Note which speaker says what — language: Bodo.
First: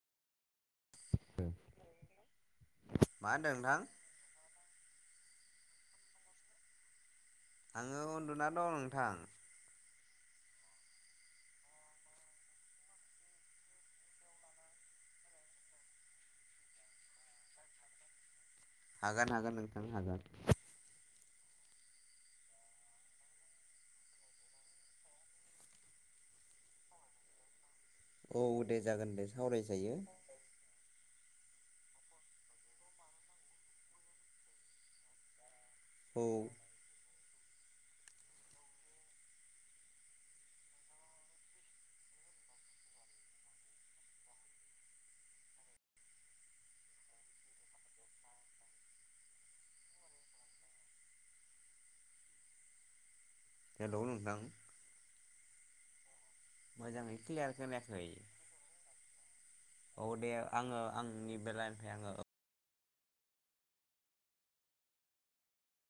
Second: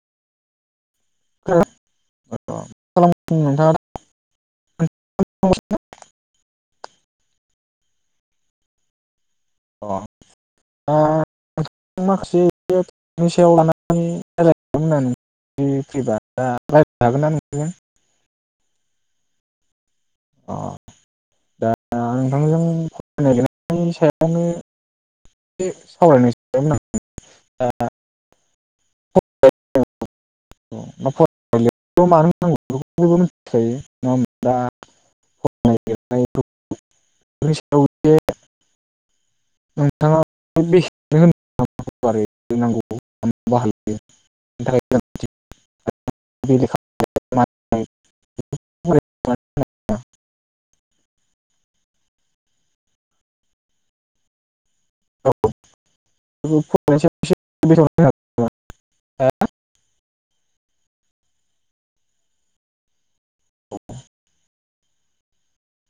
Speaker 1: [inaudible]
Speaker 2: मा होनदों
Speaker 1: नोंथाङा
Speaker 2: नोंथां
Speaker 1: [inaudible]
Speaker 2: आङो उन्दुना दं नोंथां।
Speaker 1: अ दा नोंथाङा माखासे [unintelligible] सायाव लानानै राय [unintelligible] फैबा दा रायलायनो हागोन ना नोंथांजों?
Speaker 2: हागोन हागोन नोंथां हागोन।
Speaker 1: अ दा नोंथांजों फरायनायनि सायावनो [unintelligible] सावरायनो [unintelligible] दोंमोन‌ आं दा
Speaker 2: औ दे जागोन दे सावरायजायो।
Speaker 1: फलि [unintelligible] मानो होनांगौ बेखौ बयबो मिथिखायो [unintelligible] दा
Speaker 2: औ।
Speaker 1: बेफोरनि [unintelligible] नोंथाङा बेसे [unintelligible] [inaudible]
Speaker 2: हेलौ नोंथां।
Speaker 1: अ
Speaker 2: मोजाङै क्लियार खोनायाखै।
Speaker 1: बेसेबां
Speaker 2: औ दे आङो आंनि बेलानिफ्राय आङो ओ